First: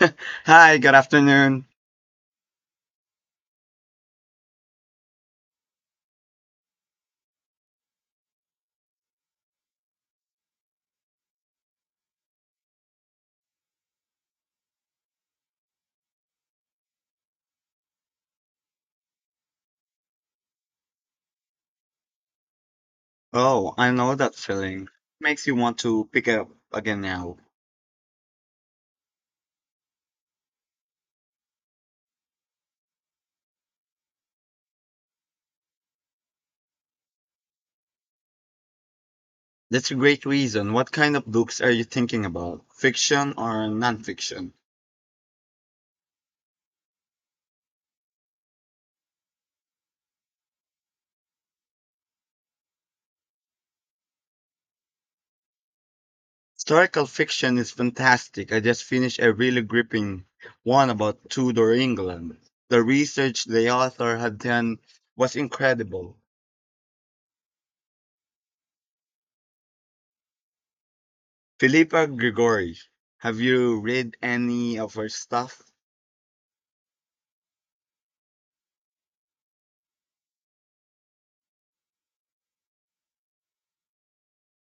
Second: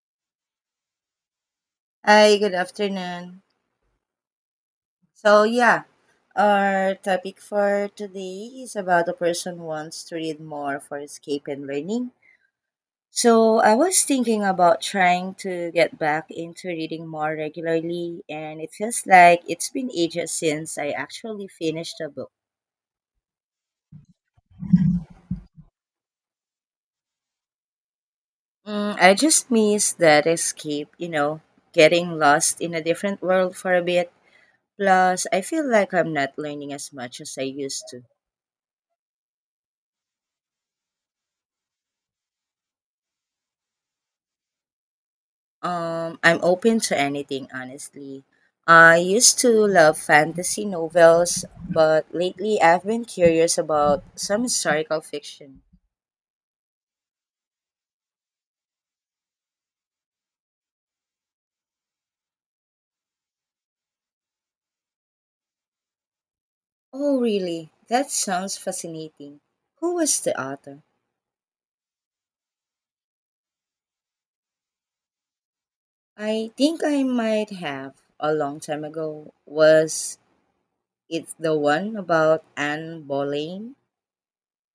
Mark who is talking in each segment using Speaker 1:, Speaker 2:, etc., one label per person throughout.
Speaker 1: Hi, good afternoon.
Speaker 2: Hi, good afternoon. So, yeah, our topic for today is about a person who wants to read more for escape and learning. So, I was thinking about trying to get back into reading more regularly, and it feels like it's been ages since I actually finished a book.
Speaker 1: Oh, I know that feeling. Makes you want to pick up again now.
Speaker 2: Mm, I just miss that escape, you know, getting lost in a different world for a bit. Plus, I feel like I'm not learning as much as I used to.
Speaker 1: That's a great reason. What kind of books are you thinking about? Fiction or nonfiction?
Speaker 2: I'm open to anything, honestly. I used to love fantasy novels, but lately I've been curious about some historical fiction.
Speaker 1: Historical fiction is fantastic. I just finished a really gripping one about Tudor England. The research the author had done was incredible.
Speaker 2: Oh, really? That sounds fascinating. Who was the author?
Speaker 1: Philippa Grigori, have you read any of her stuff?
Speaker 2: I think I might have a long time ago. Was it the one about Anne Boleyn?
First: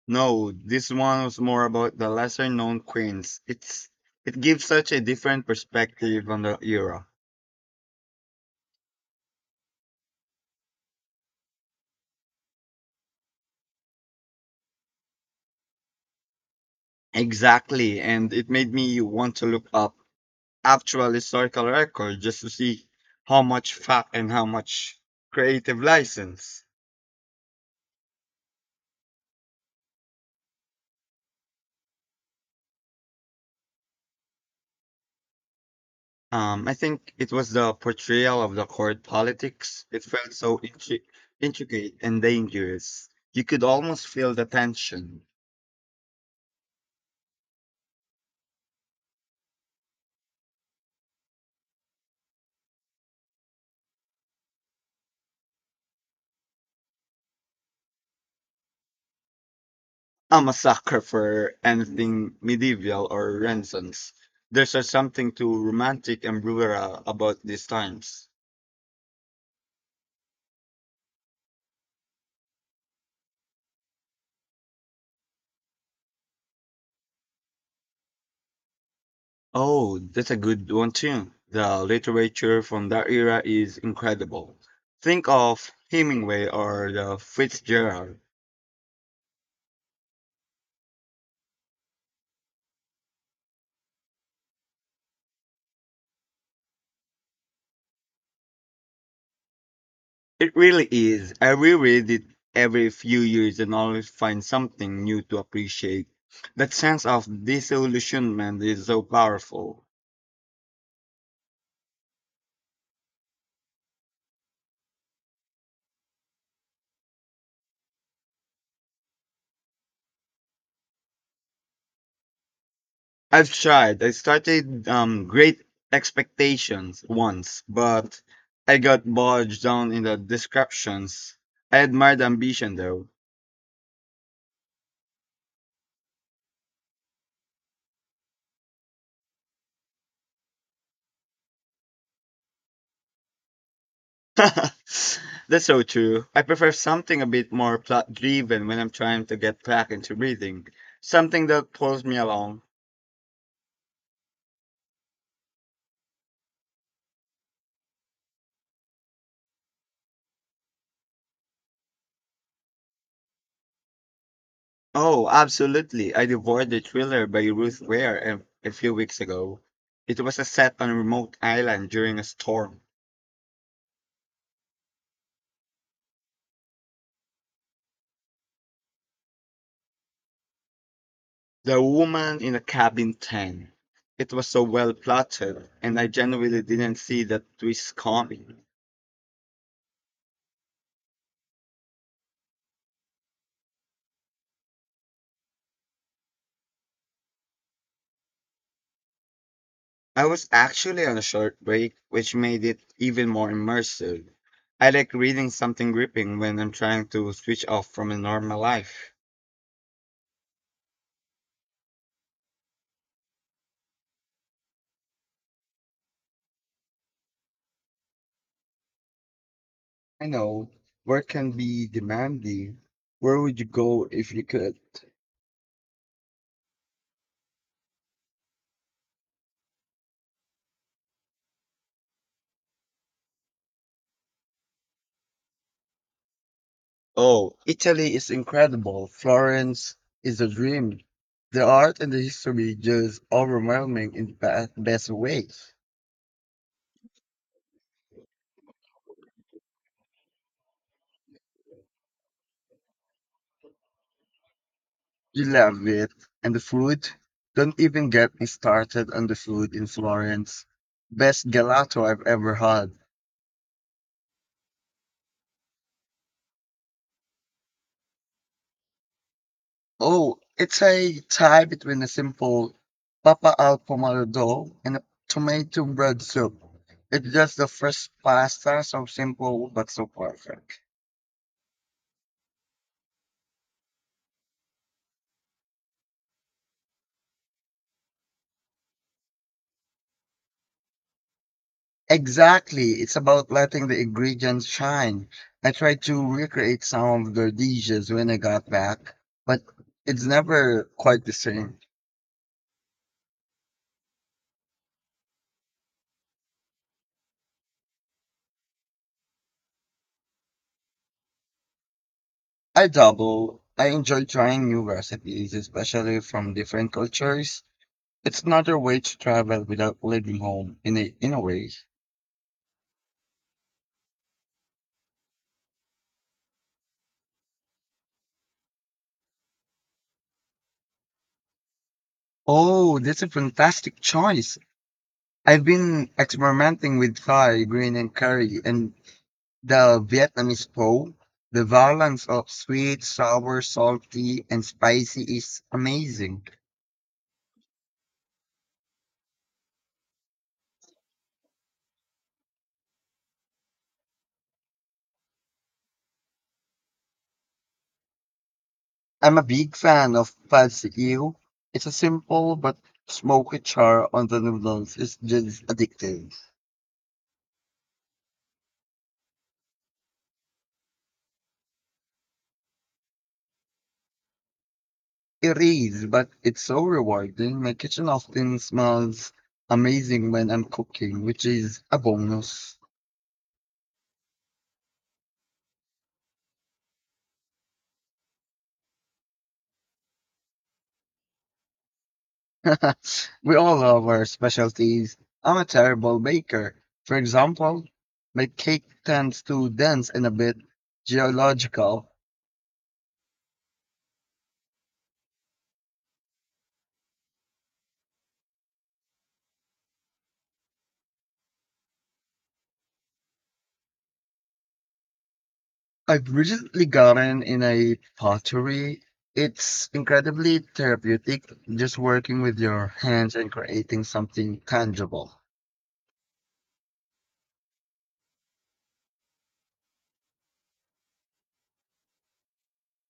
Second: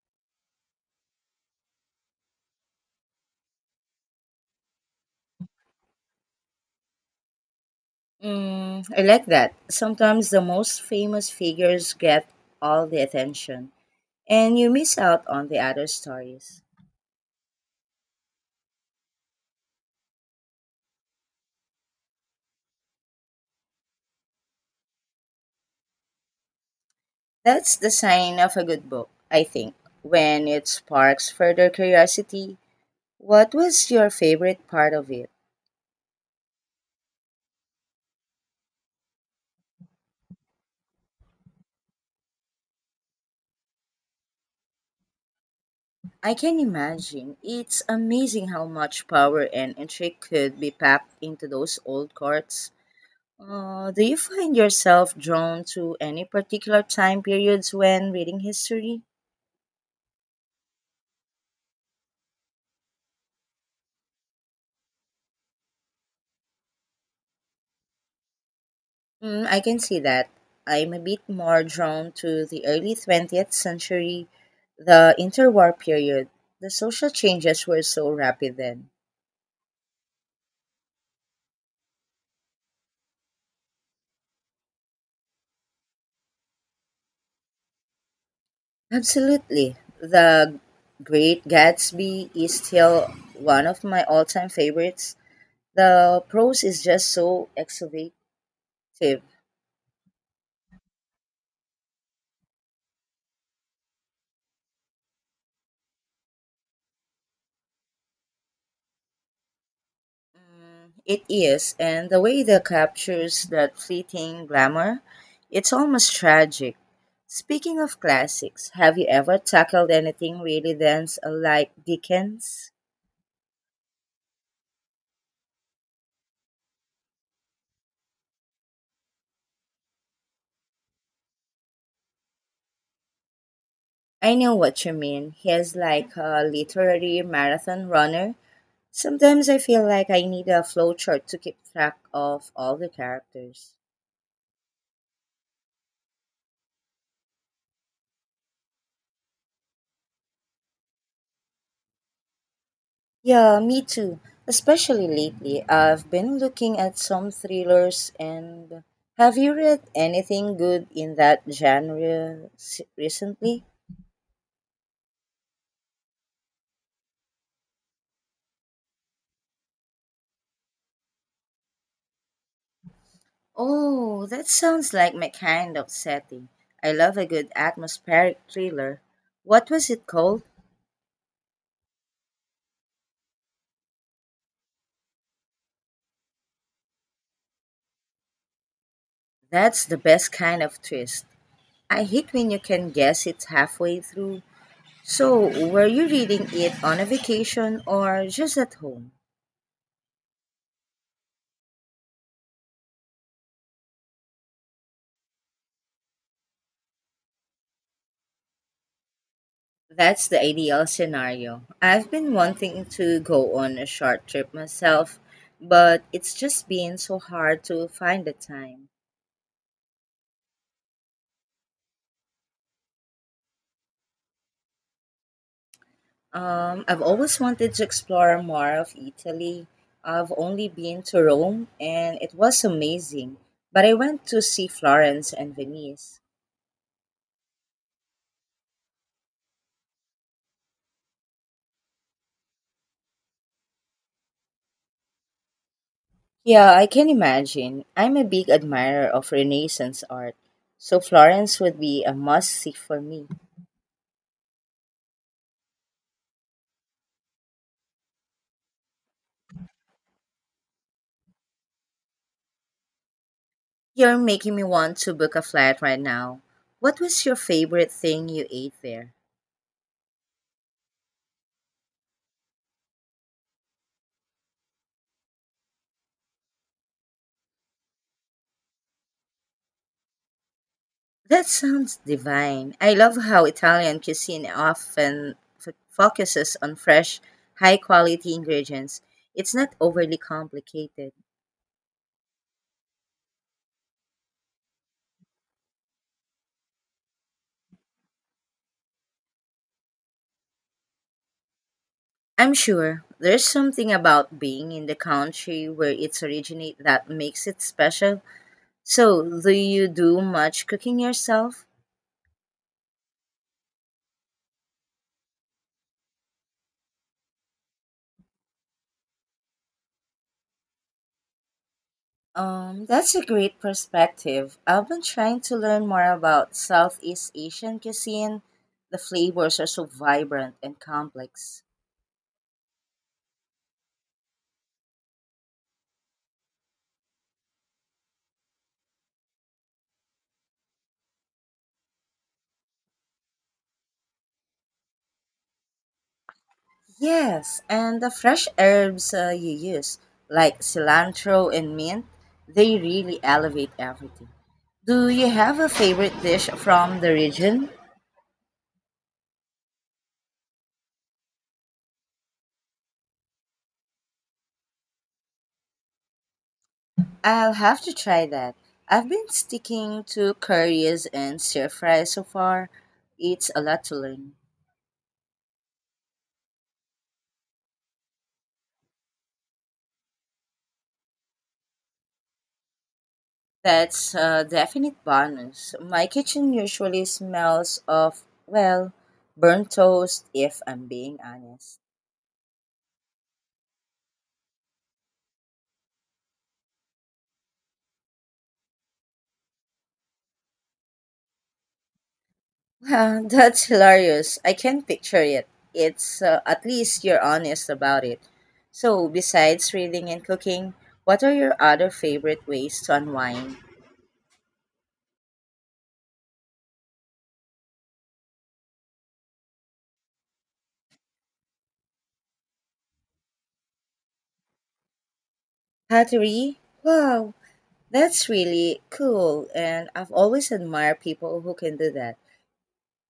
Speaker 1: No, this one was more about the lesser known queens. It gives such a different perspective on the era.
Speaker 2: Mm, I like that. Sometimes the most famous figures get all the attention, and you miss out on the other stories.
Speaker 1: Exactly, and it made me want to look up actual historical record just to see how much fact and how much creative license.
Speaker 2: That's the sign of a good book, I think, when it sparks further curiosity. What was your favorite part of it?
Speaker 1: I think it was the portrayal of the court politics. It felt so intricate and dangerous. You could almost feel the tension.
Speaker 2: I can imagine. It's amazing how much power and intrigue could be packed into those old courts. Do you find yourself drawn to any particular time periods when reading history?
Speaker 1: I'm a sucker for anything medieval or Renaissance. There's just something too romantic and rural about these times.
Speaker 2: Mm, I can see that. I'm a bit more drawn to the early 20th century, the interwar period. The social changes were so rapid then.
Speaker 1: Oh, that's a good one too. The literature from that era is incredible. Think of Hemingway or the Fitzgerald.
Speaker 2: Absolutely. The Great Gatsby is still one of my all time favorites. The prose is just so excavative.
Speaker 1: It really is. I reread it every few years and always find something new to appreciate. That sense of disillusionment is so powerful.
Speaker 2: It is, and the way that captures that fleeting glamour, it's almost tragic. Speaking of classics, have you ever tackled anything really dense like Dickens?
Speaker 1: I've tried. I started Great Expectations once, but I got bogged down in the descriptions. I admired the ambition though.
Speaker 2: I know what you mean. He is like a literary marathon runner. Sometimes I feel like I need a flowchart to keep track of all the characters.
Speaker 1: That's so true. I prefer something a bit more plot driven when I'm trying to get back into reading. Something that pulls me along.
Speaker 2: Yeah, me too. Especially lately, I've been looking at some thrillers and have you read anything good in that genre recently?
Speaker 1: Oh, absolutely. I devoured the thriller by Ruth Ware a few weeks ago. It was a set on a remote island during a storm.
Speaker 2: Oh, that sounds like my kind of setting. I love a good atmospheric thriller. What was it called?
Speaker 1: The Woman in the Cabin 10. It was so well plotted, and I genuinely didn't see the twist coming.
Speaker 2: That's the best kind of twist. I hate when you can guess it halfway through. So, were you reading it on a vacation or just at home?
Speaker 1: I was actually on a short break, which made it even more immersive. I like reading something gripping when I'm trying to switch off from a normal life.
Speaker 2: That's the ideal scenario. I've been wanting to go on a short trip myself, but it's just been so hard to find the time.
Speaker 1: I know, work can be demanding. Where would you go if you could?
Speaker 2: I've always wanted to explore more of Italy. I've only been to Rome and it was amazing, but I went to see Florence and Venice.
Speaker 1: Oh, Italy is incredible. Florence is a dream. The art and the history just overwhelming in the best way.
Speaker 2: Yeah, I can imagine. I'm a big admirer of Renaissance art, so Florence would be a must see for me.
Speaker 1: You love it. And the food? Don't even get me started on the food in Florence. Best gelato I've ever had.
Speaker 2: You're making me want to book a flight right now. What was your favorite thing you ate there?
Speaker 1: Oh, it's a tie between a simple papa al pomodoro and a tomato bread soup. It's just the first pasta, so simple but so perfect.
Speaker 2: That sounds divine. I love how Italian cuisine often focuses on fresh, high quality ingredients. It's not overly complicated.
Speaker 1: Exactly. It's about letting the ingredients shine. I tried to recreate some of the dishes when I got back, but it's never quite the same.
Speaker 2: I'm sure there's something about being in the country where it's originated that makes it special. So, do you do much cooking yourself?
Speaker 1: I double. I enjoy trying new recipes, especially from different cultures. It's another way to travel without leaving home in a way.
Speaker 2: That's a great perspective. I've been trying to learn more about Southeast Asian cuisine. The flavors are so vibrant and complex.
Speaker 1: Oh, that's a fantastic choice. I've been experimenting with Thai green and curry and the Vietnamese pho, the balance of sweet, sour, salty, and spicy is amazing.
Speaker 2: Yes, and the fresh herbs you use, like cilantro and mint, they really elevate everything. Do you have a favorite dish from the region?
Speaker 1: I'm a big fan of pad see ew. It's a simple but smoky char on the noodles. It's just addictive.
Speaker 2: I'll have to try that. I've been sticking to curries and stir fry so far. It's a lot to learn.
Speaker 1: It is, but it's so rewarding. My kitchen often smells amazing when I'm cooking, which is a bonus.
Speaker 2: That's a definite bonus. My kitchen usually smells of, well, burnt toast, if I'm being honest.
Speaker 1: We all love our specialties. I'm a terrible baker. For example, my cake tends to dance in a bit geological.
Speaker 2: Wow, that's hilarious. I can picture it. It's at least you're honest about it. So, besides reading and cooking, what are your other favorite ways to unwind?
Speaker 1: I've recently gotten in a pottery. It's incredibly therapeutic just working with your hands and creating something tangible.
Speaker 2: Pottery? Wow, that's really cool, and I've always admired people who can do that.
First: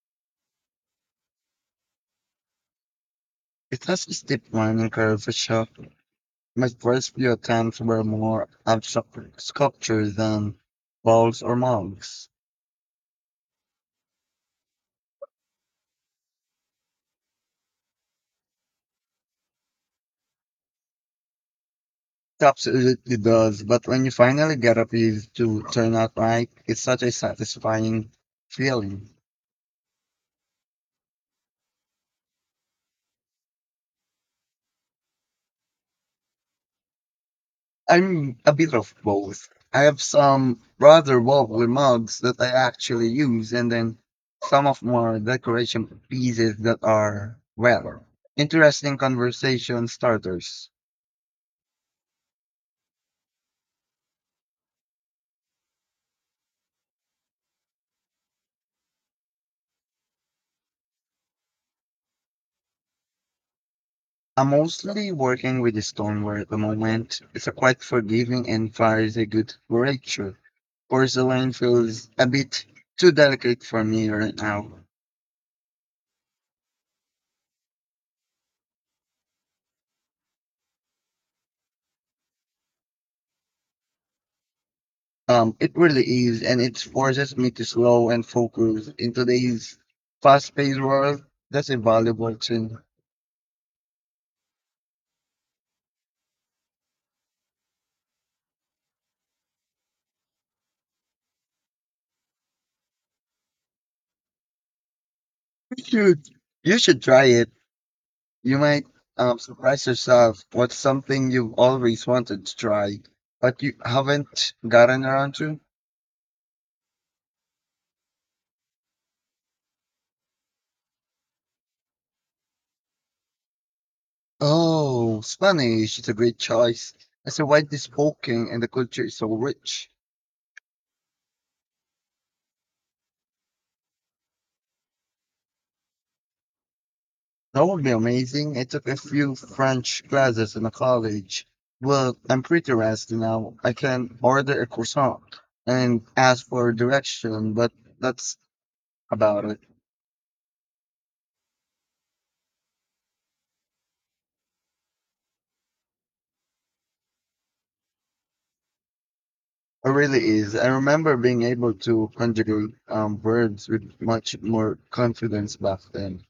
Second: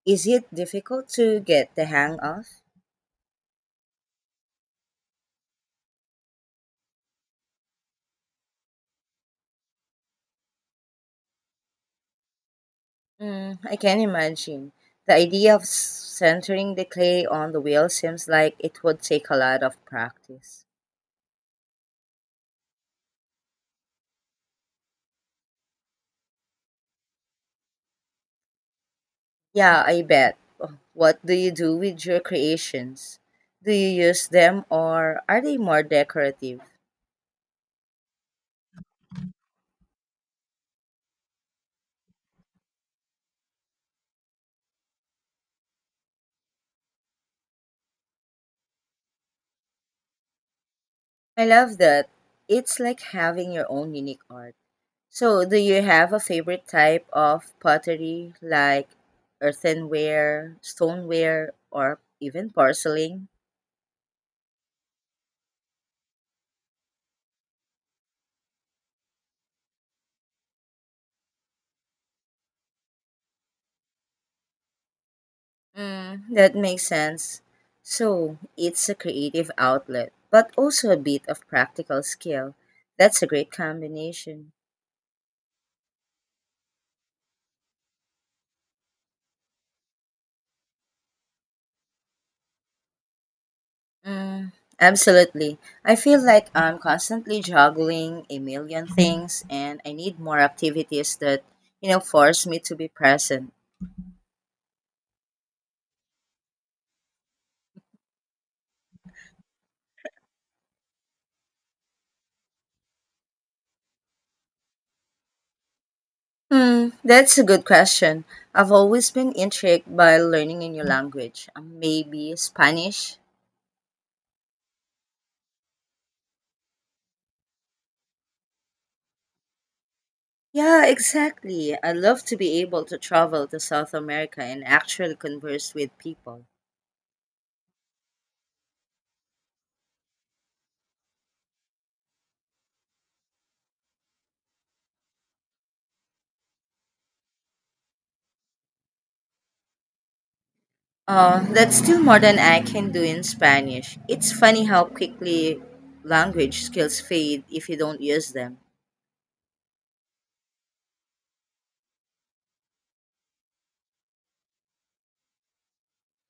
Speaker 2: Is it difficult to get the hang of?
Speaker 1: It has a steep learning curve for sure. My first few attempts were more abstract sculptures than balls or mugs.
Speaker 2: Mm, I can imagine. The idea of centering the clay on the wheel seems like it would take a lot of practice.
Speaker 1: It absolutely does, but when you finally get a piece to turn out right, it's such a satisfying feeling.
Speaker 2: Yeah, I bet. Oh, what do you do with your creations? Do you use them or are they more decorative?
Speaker 1: I'm a bit of both. I have some rather wobbly mugs that I actually use, and then some of more decoration pieces that are, well, interesting conversation starters.
Speaker 2: I love that. It's like having your own unique art. So, do you have a favorite type of pottery like earthenware, stoneware, or even porcelain?
Speaker 1: I'm mostly working with the stoneware at the moment. It's a quite forgiving and fires a good variety. Porcelain feels a bit too delicate for me right now.
Speaker 2: Mm, that makes sense. So it's a creative outlet, but also a bit of practical skill. That's a great combination.
Speaker 1: It really is, and it forces me to slow and focus in today's fast-paced world. That's a valuable thing.
Speaker 2: Mm, absolutely. I feel like I'm constantly juggling a million things and I need more activities that, you know, force me to be present.
Speaker 1: You should, you should try it. You might surprise yourself. What's something you've always wanted to try, but you haven't gotten around to?
Speaker 2: Hmm, that's a good question. I've always been intrigued by learning a new language, maybe Spanish.
Speaker 1: Oh, Spanish is a great choice. It's a widely spoken, and the culture is so rich.
Speaker 2: Yeah, exactly. I love to be able to travel to South America and actually converse with people.
Speaker 1: That would be amazing. I took a few French classes in a college. Well, I'm pretty rusty now. I can order a croissant and ask for direction, but that's about it.
Speaker 2: That's still more than I can do in Spanish. It's funny how quickly language skills fade if you don't use them.
Speaker 1: It really is. I remember being able to conjugate verbs with much more confidence back then.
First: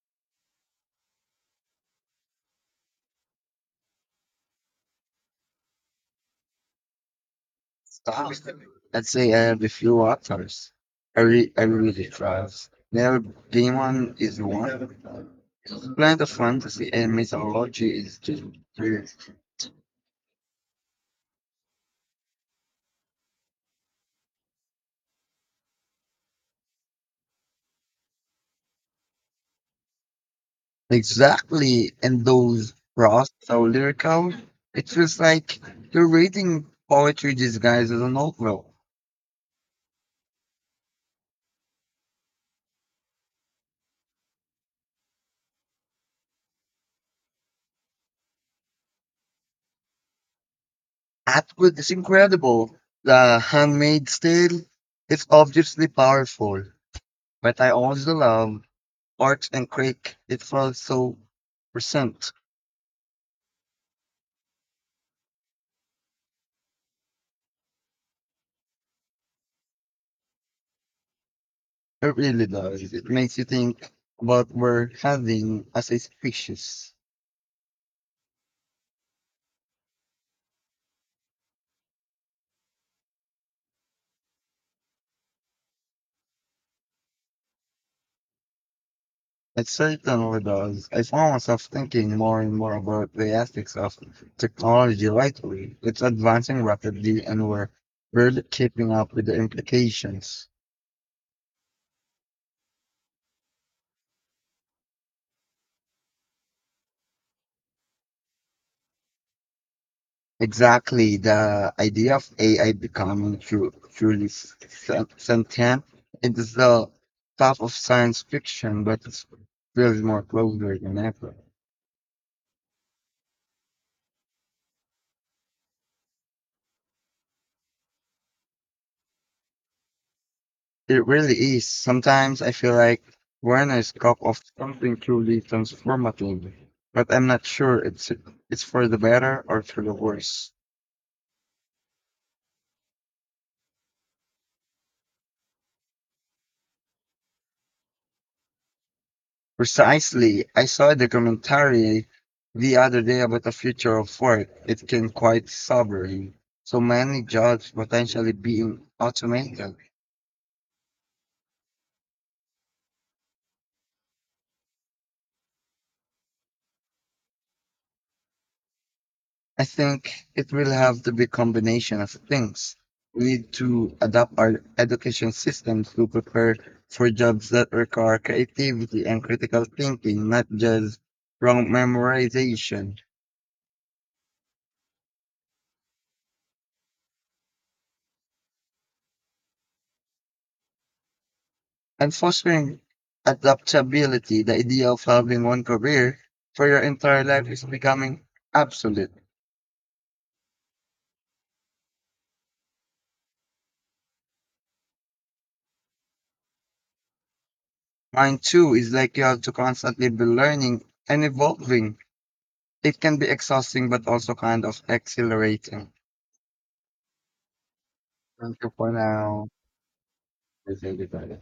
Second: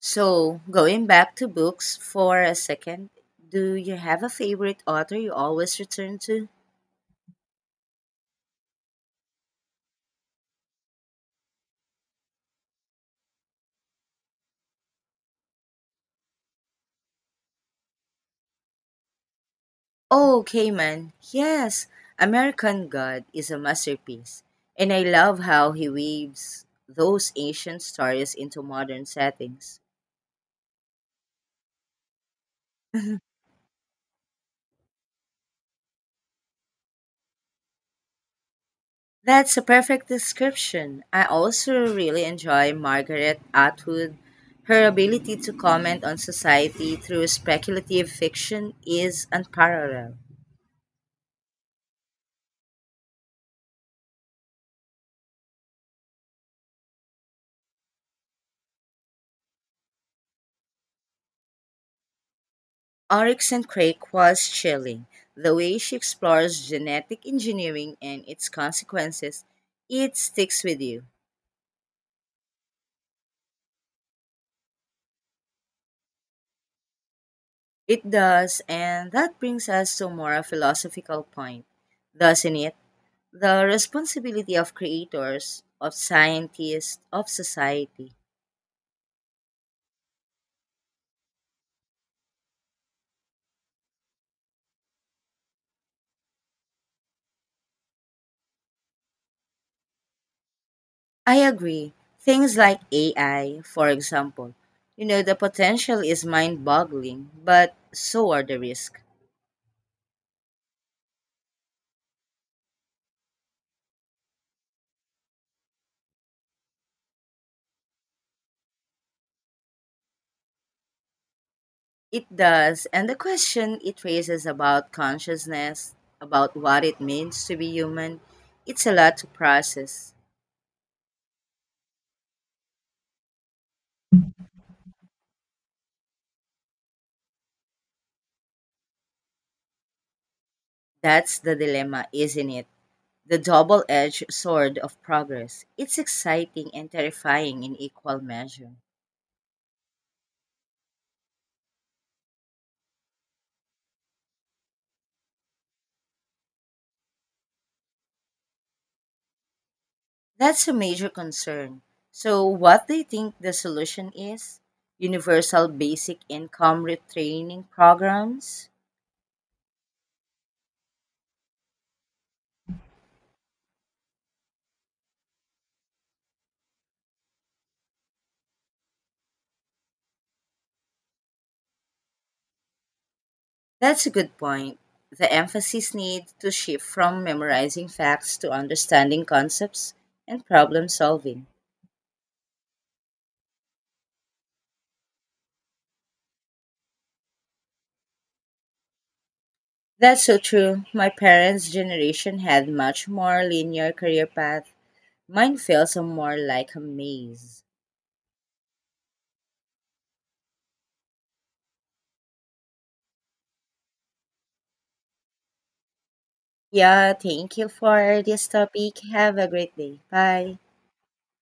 Speaker 2: So, going back to books for a second, do you have a favorite author you always return to?
Speaker 1: Wow. I'd say I have a few authors. I really trust. Neil Gaiman is one. Plant of Fantasy and Mythology is just brilliant.
Speaker 2: Oh, Cayman, yes, American God is a masterpiece, and I love how he weaves those ancient stories into modern settings.
Speaker 1: Exactly. And those raw, so lyrical, it feels like you're reading poetry disguised as a novel.
Speaker 2: That's a perfect description. I also really enjoy Margaret Atwood. Her ability to comment on society through speculative fiction is unparalleled.
Speaker 1: Atwood is incredible. The handmade style is obviously powerful, but I also love Art and Crick. It feels so present.
Speaker 2: Oryx and Crake was chilling. The way she explores genetic engineering and its consequences, it sticks with you.
Speaker 1: It really does. It makes you think about what we're having as a species.
Speaker 2: It does, and that brings us to more a philosophical point, doesn't it? The responsibility of creators, of scientists, of society.
Speaker 1: It certainly does. I found myself thinking more and more about the ethics of technology lately. It's advancing rapidly and we're barely keeping up with the implications.
Speaker 2: I agree. Things like AI, for example. You know, the potential is mind boggling, but so are the risks.
Speaker 1: Exactly. The idea of AI becoming truly sentient it is the top of science fiction, but it feels more closer than ever.
Speaker 2: It does, and the question it raises about consciousness, about what it means to be human, it's a lot to process.
Speaker 1: It really is. Sometimes I feel like we're in a of something truly transformative, but I'm not sure it's for the better or for the worse.
Speaker 2: That's the dilemma, isn't it? The double edged sword of progress. It's exciting and terrifying in equal measure.
Speaker 1: Precisely, I saw a documentary the other day about the future of work. It came quite sobering. So many jobs potentially being automated.
Speaker 2: That's a major concern. So, what do you think the solution is? Universal basic income retraining programs?
Speaker 1: I think it will have to be combination of things. We need to adapt our education systems to prepare for jobs that require creativity and critical thinking, not just wrong memorization.
Speaker 2: That's a good point. The emphasis needs to shift from memorizing facts to understanding concepts and problem solving.
Speaker 1: And fostering adaptability, the idea of having one career for your entire life is becoming obsolete.
Speaker 2: That's so true. My parents' generation had much more linear career path. Mine feels more like a maze.
Speaker 1: Mine too is like you have to constantly be learning and evolving. It can be exhausting but also kind of exhilarating.
Speaker 2: Yeah, thank you for this
Speaker 1: Thank you for
Speaker 2: topic. Have
Speaker 1: now.
Speaker 2: a great day. Bye.
Speaker 1: Is everybody.